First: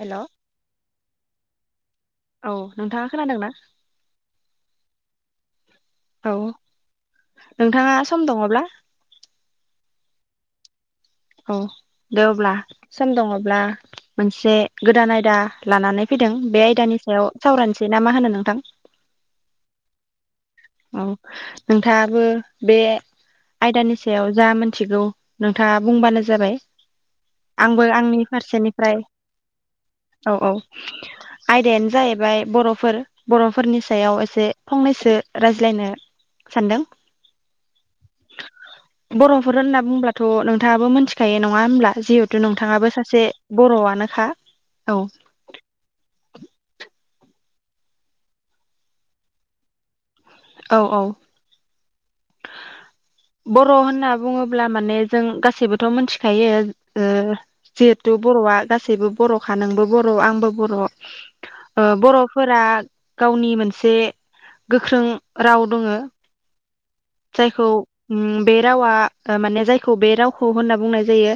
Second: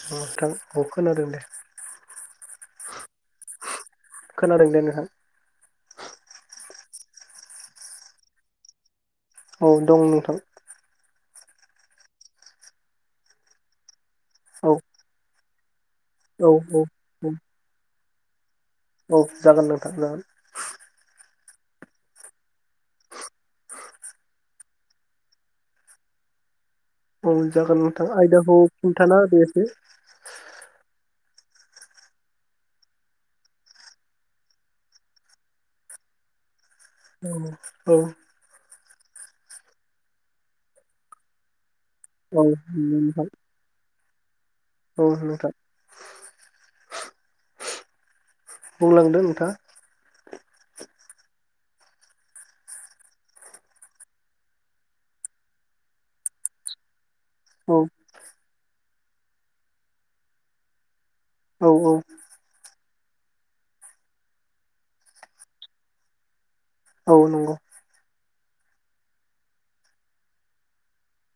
हेल' नोंथां औ खोनादों दे औ नोंथाङा खोनादोंना खोनादों दे नोंथां औ नोंथाङा सम दङब्ला औ दं नोंथां औ दे अब्ला सम दङब्ला मोनसे औ गोदान आयदा लानानै फैदों औ बे औ आयदानि औ सायाव सावरायनसै ना मा होनो नोंथां औ जागोन नांथां जागोन औ नोंथाङाबो बे आयदानि सायाव जा मोनथिगौ नोंथाङा बुंबानो जाबाय औ जागोन आंबो नोंथां आंनि आयदाखौ फारसेनिफ्राय खिन्थाना होदो एसे औ औ आयदायानो जाहैबाय बर'फोर बर'फोरनि सायाव एसे फंनैसो रायज्लायनो सानदों औ औ बर'फोर होनना बुंब्लाथ' नोंथाङाबो मोनथिखायो नङा होमब्ला औ जिहेथु नोंथाङाबो सासे नोंथां बर'आनोखा औ नोंथां बुंलांदो नोंथाङा औ औ बर' होनना बुङोब्ला माने जों गासैबोथ' मोनथिखायो ओ औ जिहेथु बर'आ गासैबो बर'खा नोंबो बर' आंबो बर' औ ओ औ बर'फोरा गावनि मोनसे गोख्रों राव दोङो औ नंगौ उम बे रावा ओमाने जायखौ बे रावखौ होनना बुंनाय जायो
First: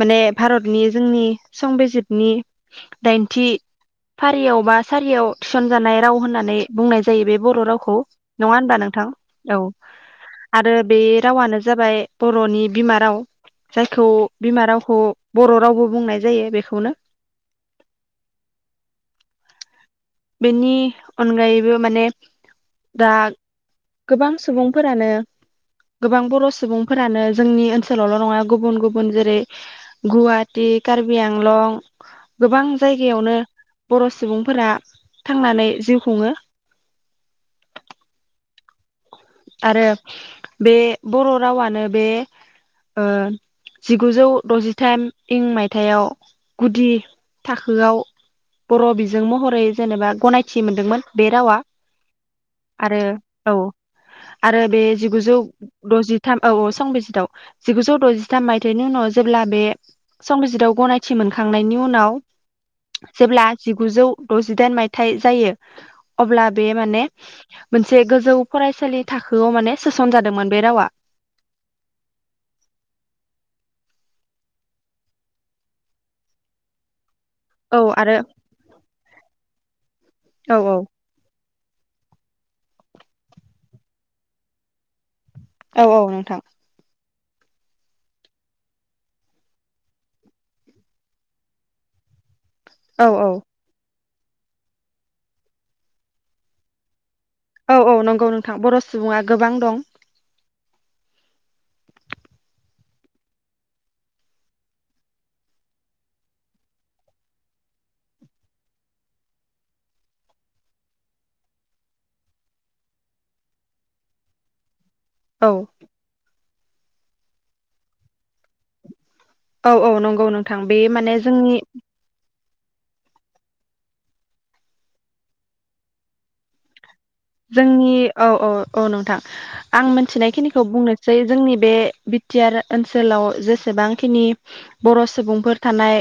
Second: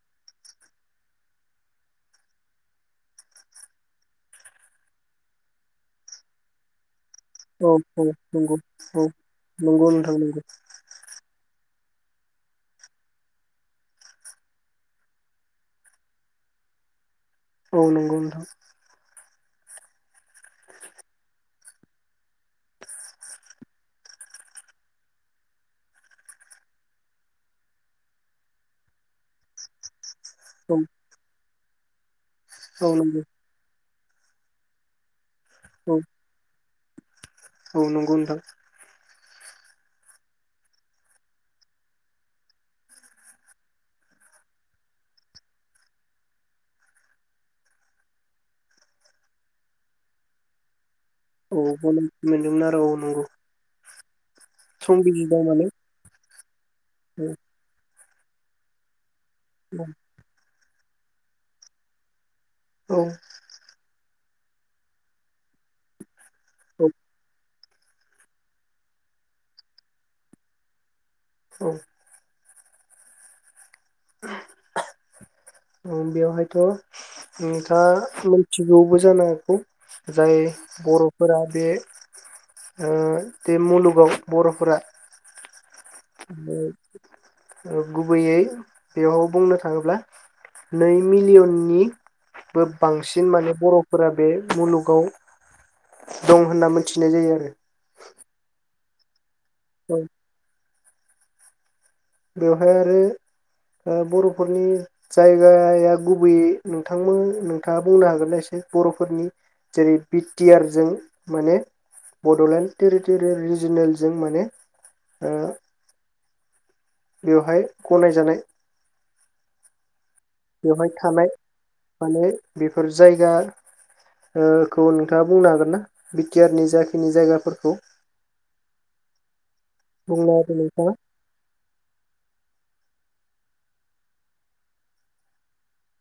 माने भारतनि जोंनि संबिजितनि दाइनथि फारियाव बा सारियाव थिसनजानाय राव होननानै बुंनाय जायो बे बर' औ रावखौ औ नङा नंगौ होनबा नोंथां औ औ नंगौ नोंथां नंगौ आरो बे रावानो जाबाय बर'नि बिमा राव जायखौ बिमा रावखौ बर' रावबो बुंनाय जायो बेखौनो औ नंगौ नोंथां बिनि अनगायैबो माने दा गोबां सुबुंफोरानो गोबां बर' सुबुंफोरानो जोंनि ओनसोलावल' नङा गुबुन गुबुन जेरै गुवाहाटि औ कार्बि आंलं गोबां औ नंगौ जायगायावनो बर' सुबुंफोरा थांनानै औ जिउ खुङो औ नंगौ नोंथां आरो बे बर' रावानो बे ओ जिगुजौ द'जिथाम इं मायथाइयाव गुदि थाखोआव बर' बिजों महरै जेनेबा गनायथि मोनदोंमोन बे रावा औ गनायथि मोनदोंमोन आरो नंगौ आरो बे जिगुजौ संबिजिदाव माने द'जि थाम औ औ औ संबिजिदआव जिगुजौ द'जि थाम मायथाइनि उनाव जेब्ला बे संबिजितआव गनायथि मोनखांनायनि उनाव औ जेब्ला जिगुजौ द'जिदाइन मायथाइ जायो अब्ला बे औ माने मोनसे गोजौ फरायसालि थाखोआव माने सोसन जादोंमोन बे रावा औ ओम बेयाव हायथ' औ नोंथाङा आरो मिनथिगौबो जानो हागौ जाय औ औ बर'फोरा बे ओ बे मुलुगाव बर'फोरा औ औ नोंथां [unintelligible] गुबैयै बेयाव बुंनो थाङोब्ला नै मिलियननि बो औ बांसिन औ माने बर' फोरा बे मुलुगाव दं होनना मिथि औ औ नंगौ नोंथां बर' सुबुङा गोबां दं औ बेवहाय आरो ओ बर'फोरनि जायगाया गुबैयै नोंथां नोंथाङा बुंनो हागोनना एसेसै बर'फोरनि जेरै बि टि आर जों माने बड'लेण्ड टेरिट'रियेल रिजिनेलजों माने ओ औ बेवहाय गनायजानाय औ औ नंगौ नोंथां बे बेवहाय माने थानाय जोंनि माने बेफोर जायगा ओ खौ नोंथाङा बुंनो हागोन ना बिटिआ नि जि जोंनि औ औ औ नोंथां आं बुंना होदो मिथिनायखिनिखौ नोंथाङा बुंनोसै जोंनि बे बि टि आर ओनसोलाव जेसेबांखिनि बर' सुबुंफोर थानाय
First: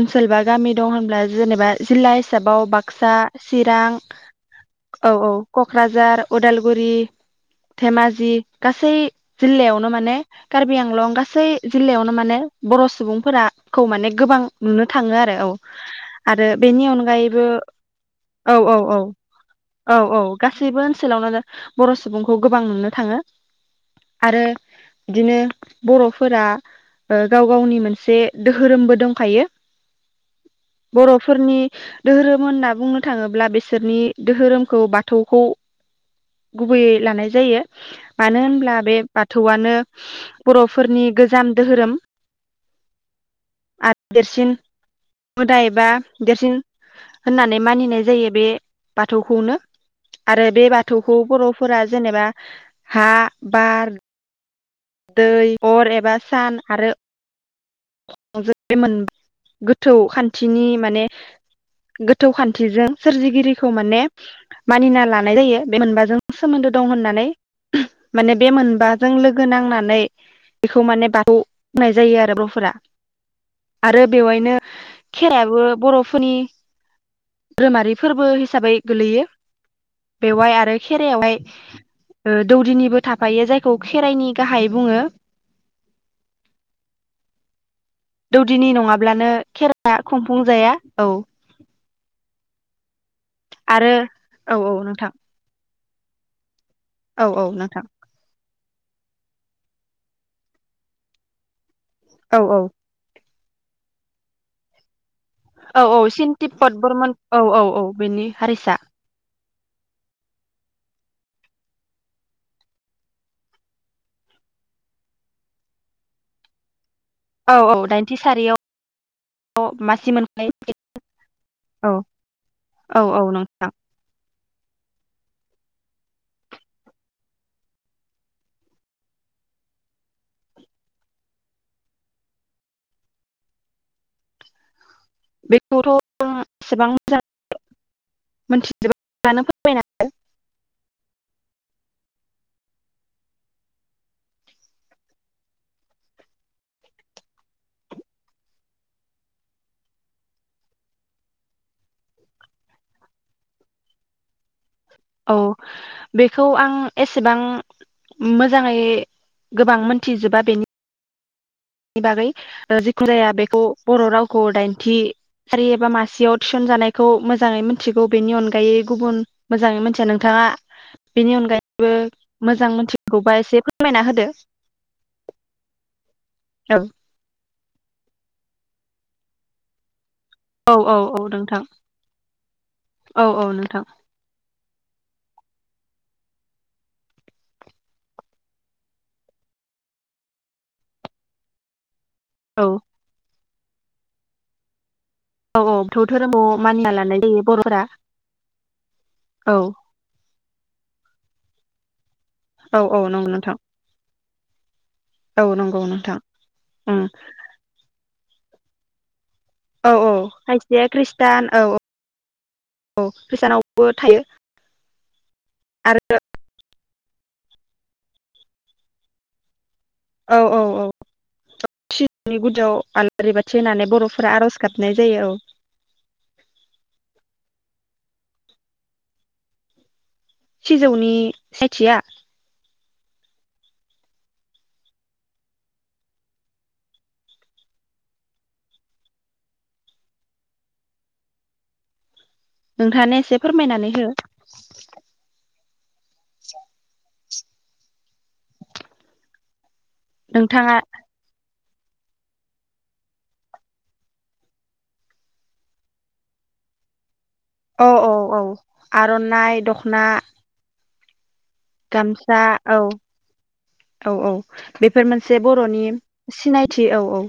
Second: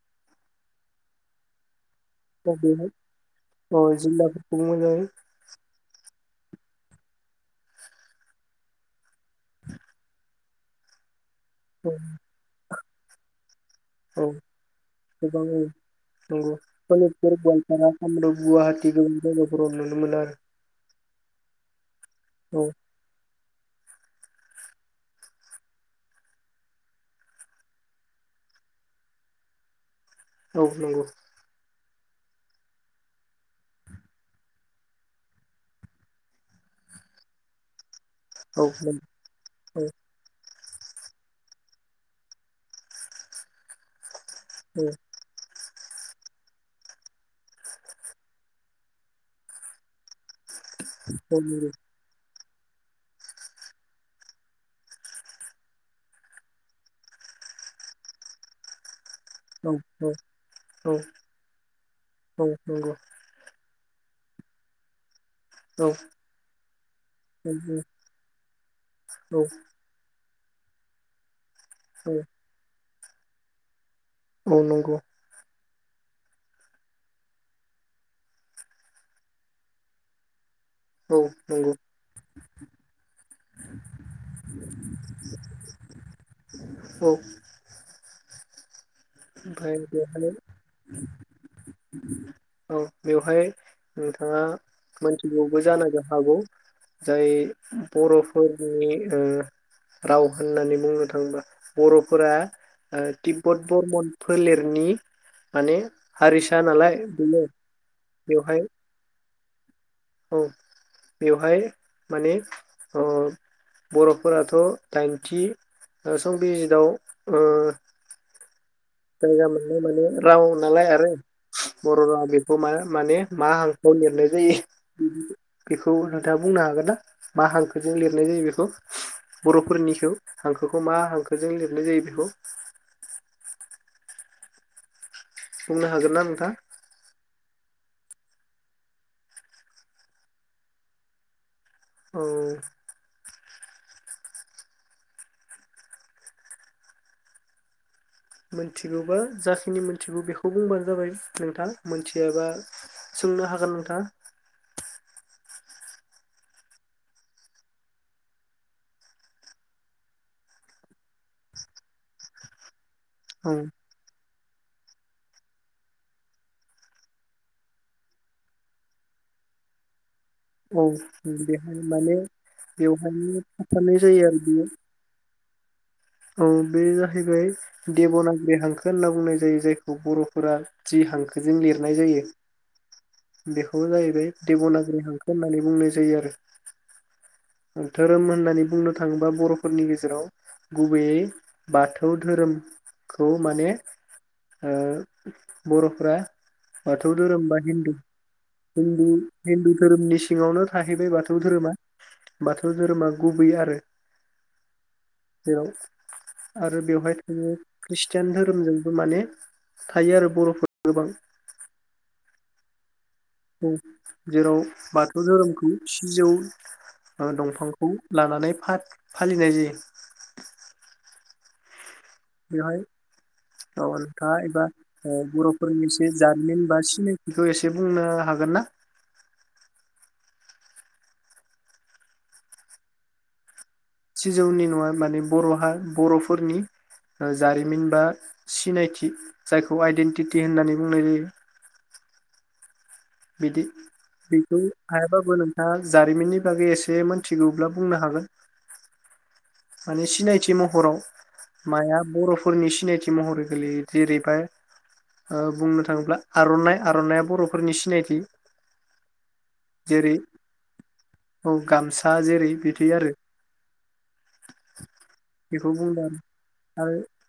ओनसोल बा गामि दं होनब्ला जेनेबा जिल्ला हिसाबाव बेहाय बाक्सा चिरां अ जिल्लाफोरखौ मोजाङै औ औ झार उदालगुरि धेमाजि गासै जिल्लायावनो माने कार्बि आंलं गास सै औ जिल्लायावनो माने बर' सुबुंफोरा खौ माने औ गोबां नुनो थाङो आरो औ आरो नंगौ बेनि सनितपुर अनगायैबो गवालपारा कामरुप औ औ गुवाहाटि औ गोबां जायगाफोराव औ नुनो मोनो आरो औ सैबो ओनसोलावनो बर' सुबुंखौ गोबां औ नुनो थाङो आरो इदिनो बर'फोरा गाव गावनि मोनसे दोहोरोमबो दंखायो औ नंगौ बर'फोरनि दोहोरोम होनना बुंनो थाङोब्ला बिसोरनि दोहोरोमखौ बा थौखौ गुबैयै लानाय जायो मानो औ होनब्ला बे नंगौ बाथौआनो औ बर'फोरनि गोजाम धोहोरोम आ देरसिन औ मोदाय बा देरसिन होननानै मानिनाय जायो बे बाथौखौनो आरो बे बाथौखौ नंगौ बर'फोरा जेनेबा हा बार दै अर एबा सान आरो [inaudible] औ गोथौ खान्थिनि औ माने गोथौ औ नंगौ औ खान्थिजों सोरजिगिरि खौ माने मानिना ला नाय जायो बे मोनबाजों सोमोन्दो दं होननानै माने बे मोनबाजों लोगो नांनानै बेखौ माने बाथौ बुंनाय जायो आरो ब्र'फोरा आरो बेवायनो नंगौ खेराइ आबो बर'फोरनि ध्रोमारि फोरबो हिसाबै गोलैयो बेवाय आरो औ खेराइयावहाय नंगौ ओ दौदिनिबो थाफायो जायखौ खेराइनि गाहाय बुङो औ दौदिनि नङा ब्लानो ओमफ्राय खेरा बेवहाय खुंफुं जाया औ औ बेवहाय आरो नोंथाङा औ औ नोंथां मोनथिबौबो जानान नो हागौ औ जाय औ नोंथां बर'फोर जोंनि ओ राव होननानै बुंनो थाङोबा बर'फोरा औ ओ औ तटिब्बद बर्मन फोलेरनि माने औ औ सिन हारिसा नालाय तिब्बत-बर्मन औ बेयो औ औ बेनि बेवहाय हारिसा औ बेवहाय माने ओ बर'फोराथ' दाइनथि ओ संबिजितआव ओ औ औ दाइनथि सारियाव जायगा मोननाय माने मासि राव मोनखायो नालाय आरो औ बर' रावा बेखौ मा औ माने औ मा नोंथां हांखोआव लिरनाय जायो बेखौ नोंथाङा बुंनो हागोन ना मा हांखोजों लिरनाय जायो बेखौ बर'फोरनिखौ हांखोखौ मा हांखोजों लिरनाय जायो बेखौ बुंनो हागोन ना बेखौथ' नोंथां एसेबां मोजां मिथिजोबानो फोरमायना होदो औ मोनथिगौबा जाखिनि मोनथिगौ बेखौ बुंबानो जाबाय नोंथाङा मोनथियाबा सोंनो हागोन नोंथाङा औ बेखौ आं एसेबां मोजाङै गोबां मोनथिजोबा बेनि नि बागै ओ जि खुदाया औ बेखौ बर' रावखौ दाइन थि सारि एबा मासियाव थिसन जानायखौ मोजाङै मोनथिगौ बेनि अनगायै गुबुन मोजाङै मिथिया नों औ बेहाय माने मोजां मोनथिगौबा बेवहायनो एसे थाफानाय फोरमायना होदो जायो आरो बियो औ बे जाहैबाय देब'नागिरि हांखो होनना बुंनाय जायो जायखौ बर' फोरा औ औ जि औ हांखोजों नोंथां लिरनाय जायो औ औ बेखौ नोंथां जाहैबाय देबना रि हांखो होननानै बुंनाय जायो आरो धोरोम होननानै बुंनो थाङोबा बर'फोरनि गेजेराव गुबैयै बाथ थौ औ धोरोमखौ माने ओ औ औ बाथौ बर'फ्रा धोरोमखौ मानिना बाथौ लानाय जायो धोरोम बा बर'फोरा हिन्दु हिन्दु औ हिन्दु धोरोमनि सिङावनो थाहैबाय बाथौ धोरोमा बाथौ औ औ धोरोमा नंगौ गुबै नोंथां आरो औ नंगौ नोंथां जेराव आरो उम बेवहाय थायो ख्रिष तियान धोरोमजोंबो माने औ थायो औ आरो बर'फोर खायसेया ख्रिस्टान औ औ औ खृष्टानावबो थायो जेराव बाथौ धोरोमखौ आरो सिजौ ओरो दंफांखौ लानानै फा फालिनाय जायो औ औ औ सिजौनि गुदियाव बेवहाय आलारि बाथि होनानै औ बर'फोरा नोंथाङा आर'ज एबा गाबनाय ओ जायो औ बर'फोरनि एसे जारिमिन बा सिनायथिखौ एसे बुंनो हागोन ना सिजौनि [unintelligible] सिजौनि नङा माने बर'हा बर'फोरनि जारिमिन बा सिनायथि जायखौ आइडेन्टिटि होननानै बुंनाय जायो नोंथाङानो एसे बिदि फोरमायनानै हो बेखौ हायाबाबो नों आ जारिमिननि बागै एसेमोन थिगौब्ला बुंनो हागोन माने सिनायथि नोंथाङा महराव माया बर'फोरनि सिनायथि महरै गोलैयो जेरैबाय ओ बुंनो थाङोब्ला आर'नाइ आर'नाइया बर' औ औ औ आर'नाइ दख'ना जेरै औ गामसा जेरै बिदि आरो औ औ बेफोर मोनसे बेखौ बर'नि बुंदों सिनायथि आरो औ औ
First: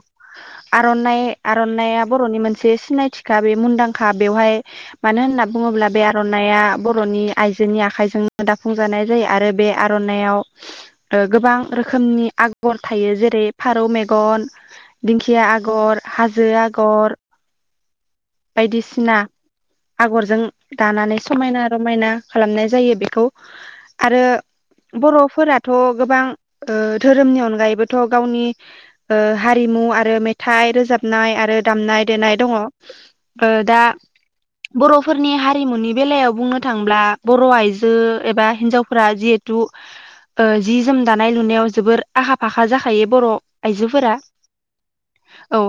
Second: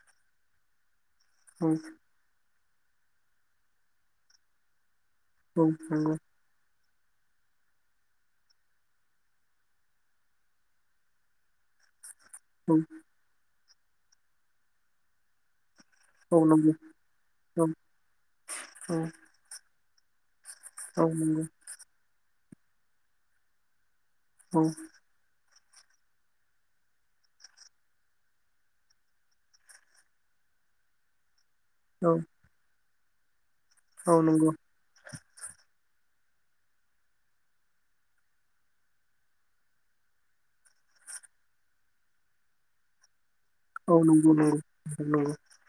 आरन नाय औ आर'नाया बर'नि मोन मोनसे सिनायथिखा बे मुंदांखा बेवहाय मानो होनना औ बुङोब्ला बे नंगौ आर'नाइआ बर'नि आइजोनि आखाइजोंनो दाफुंजानाय जायो आरो बे आर'नाइआव ओ गोबां रोखोमनि औ आगर थायो जेरै फारौ मेगन दिंखिया आगर औ हाजो नंगौ आगर औ औ बायदिसिना आगरजों औ दानानै नंगौ समायना रमायना खालामनाय जायो बेखौ आरो औ बर'फोरा थ' गोबां ओ धोरोमनि अनगायैबोथ' गावनि ओ हारिमु आरो मेथाइ रोजाबनाय आरो दामनाय औ देनाय दङ ओ दा औ नंगौ बर' फोरनि हारिमुनि बेलायाव बुंनो थाङोब्ला बर' आइजो एबा हिन्जावफोरा जिहेथु ओ जि जोम दानाय लुनायाव जोबोर आखा फाखा जाखायो बर' औ आइजोफोरा नंगौ नंगौ औ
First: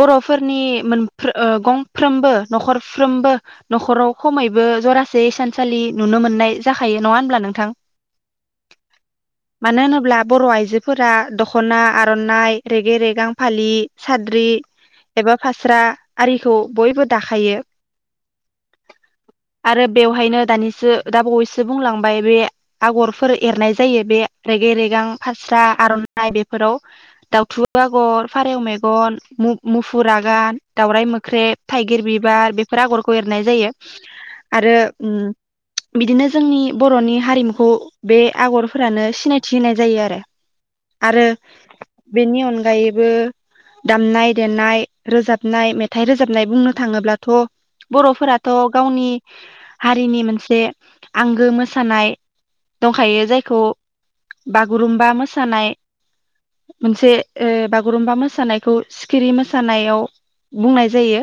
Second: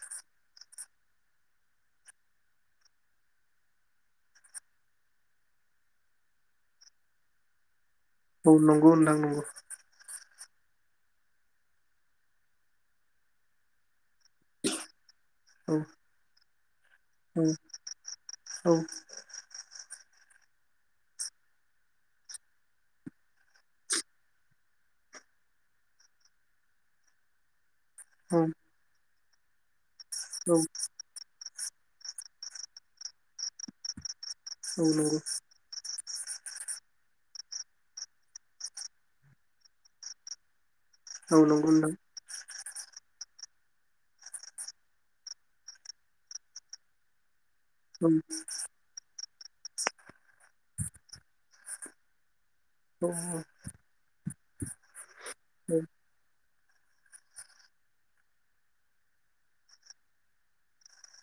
बर'फोरनि मोन ओ गंफ्रोमबो न'खरफ्रोमबो न'खराव खमैबो जरासे सानसालि नुनो मोननाय जाखायो नङा होनब्ला नोंथां औ नंगौनदां नंगौ मानो होनोब्ला बर' आइजोफोरा दख'ना आर'नाइ रेगे रेगां फालि साद्रि एबा औ फास्रा खौ बयबो औ दाखायो औ आरो बेवहायनो दानिसो दा बावैसो बुंलांबाय बे आगरफोर एरनाय जायो बे रेगे रेगां फास्रा आर'नाइ बेफोराव दाउथु आगर औ फारेव मेगन मु मुफ फुरागान मोख्रेब थाइगिर बिबार बिफोर आगरखौ एरनाय जायो आरो उम बिदिनो जोंनि बर'नि हारिमुखौ बे आगरफोरानो सिनायथि होनाय जायो आरो आरो औ नंगौ औ नंगौ नोंथां औ नंगौ औ नंगौ नोंथां औ नंगौ औ नंगौ नोंथां नंगौ औ नंगौ औ बेनि अन गायैबो दामनाय देनाय रोजाब नाय मेथाइ रोजाबनाय बुंनो थाङोब्लाथ' औ बर'फोराथ' गावनि हारिनि मोनसे आंगो मोसानाय दंखायो जायखौ बागुरुमबा मोस सानाय मोनसे ओ बागुरुम्बा मोसानायखौ सिखिरि मोसानायाव बुंनाय जायो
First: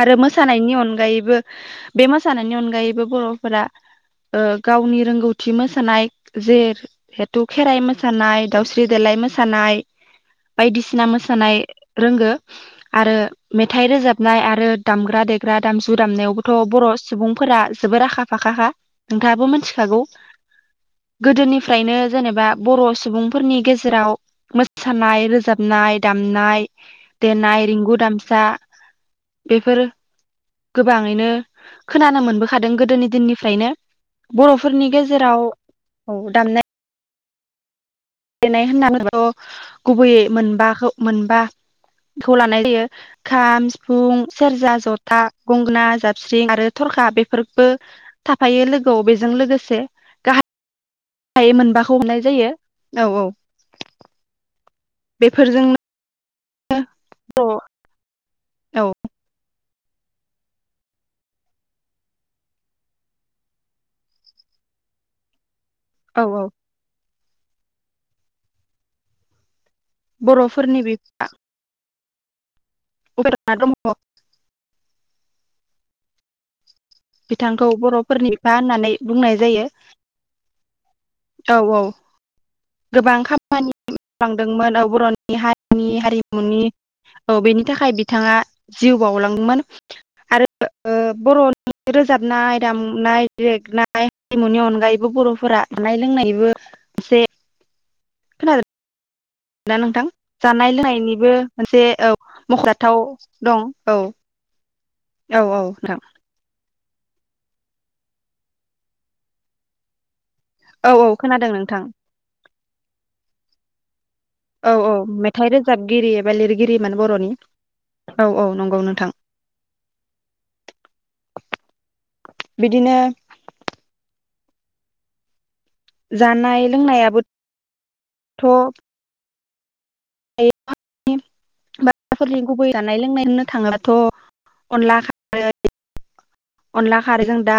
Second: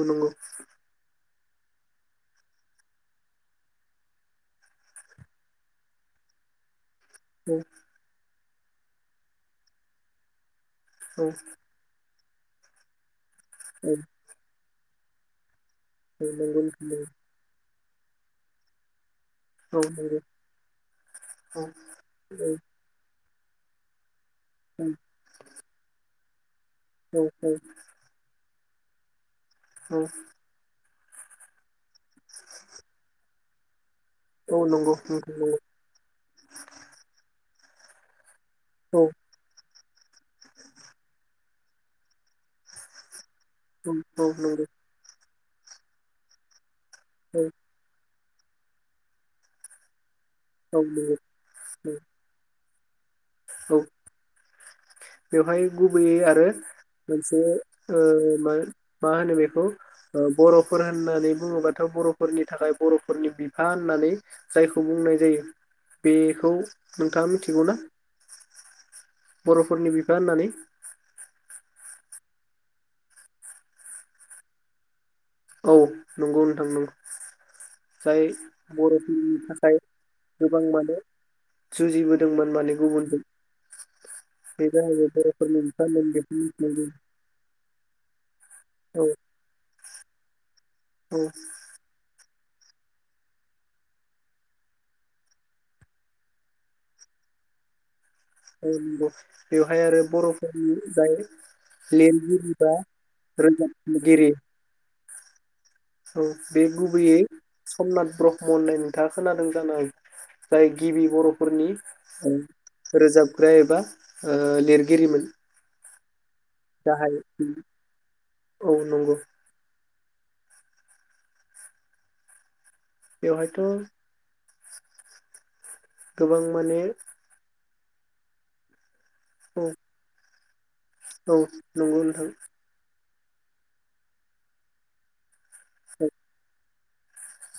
आरो मोसानायनि अनगायैबो बे मोसानायनि अनगायैबो बर'फोरा ओ गावनि रोंगौथि मोसानाय जे हेथु खेराइ मोसानाय दाउस्रि देलाय मोसानाय बायदिसिना मोसानाय रोंगो आरो मेथाइ रोजाबनाय आरो दामग्रा देग्रा दामजु दामनायावबोथ' बर' सुबुंफोरा जोबोर आखा फाखा खा नोंथाङाबो मोनथिखागौ गोदोनिफ्रायनो जेनेबा बर' सुबुं फोरनि गेजेराव मोसानाय रोजाबनाय दामनाय देनाय रिंगु दामसा बेफोरो गोबाङैनो खोनानो मोनबोखादों गोदोनि दिननिफ्रायनो बर'फोरनि गेजेराव औ दामनाय गेलेनाय होननानैथ' गुबैयै मोनबाखौ मोनबाखौ लानाय जायो खाम सिफुं सेरजा जथा गंगना जाबस्रिं आरो थरखा बेफोरबो थाफायो लोगोआव बेजों लोगोसे नंगौ गाहाय हाय मोनबाखौ हमनाय जायो औ औ औ बेवहाय बेफोरजोंनो गुबैयै आरो मोनसे ओ औ मा औ मा होनो बेखौ ओ बर'फोर होननानै बुङोबाथ' बर'फोरनि थाखाय बर'फोरनि बिफा होननानै जायखौ बुंनाय जायो औ औ बेखौ नों थाङा मिथिगौना? होननानै बर'फोरनि बिफा [unintelligible] औ नंगौ नोंथां नोंगौ बिथांखौ जाय बर'फोरनि बिफा होननानै बुंनाय बर'फोरनि जायो थाखाय गोबां माने औ औ जुजिबोदोंमोन माने गोबां गुबुनजों खामानि बे मावलांदोंमोन औ जाहैबाय बर'नि बर'फोरनि बिफा हारिनि होननानै बेखौ हारिमुनि मिथिनाय जायो औ बेनि थाखाय बिथाङा जिउ औ बावलांदोंमोन आरो ओ औ बर'नि [inaudible] रोजाब दाबनाय दामनाय देगनाय हारिमुनि अनगायैबो बर'फोरा जानाय लोंनायबो एसे [unintelligible] ना नोंथां जानाय बर'फोरनि जाय लोंनायनिबो मोनसे औ लिरगिरि बा मख'जाथाव दं औ रोजाबगिरि औ औ नोंथां औ बे गुबैयै समनाथ ब्रह्म होननाय नोंथाङा खोनादों जानो जाय औ गिबि औ खोनादों बर'फोरनि नोंथां ओ रोजाबग्रा एबा ओ औ औ लिरगिरिमोन मेथाइ रोजाब गिरि बा लिरगिरिमोन गाहाय बर'नि औ औ नंगौ नोंथां बिदिनो बेवहायथ' गोबां जानाय माने लोंनायाबो थ' औ औ नंगौ नोंथां बर'फोरनि गुबै जानाय लोंनाय होननो थाङोबाथ' अनला खारै [unintelligible] अनला खारैजों दाउ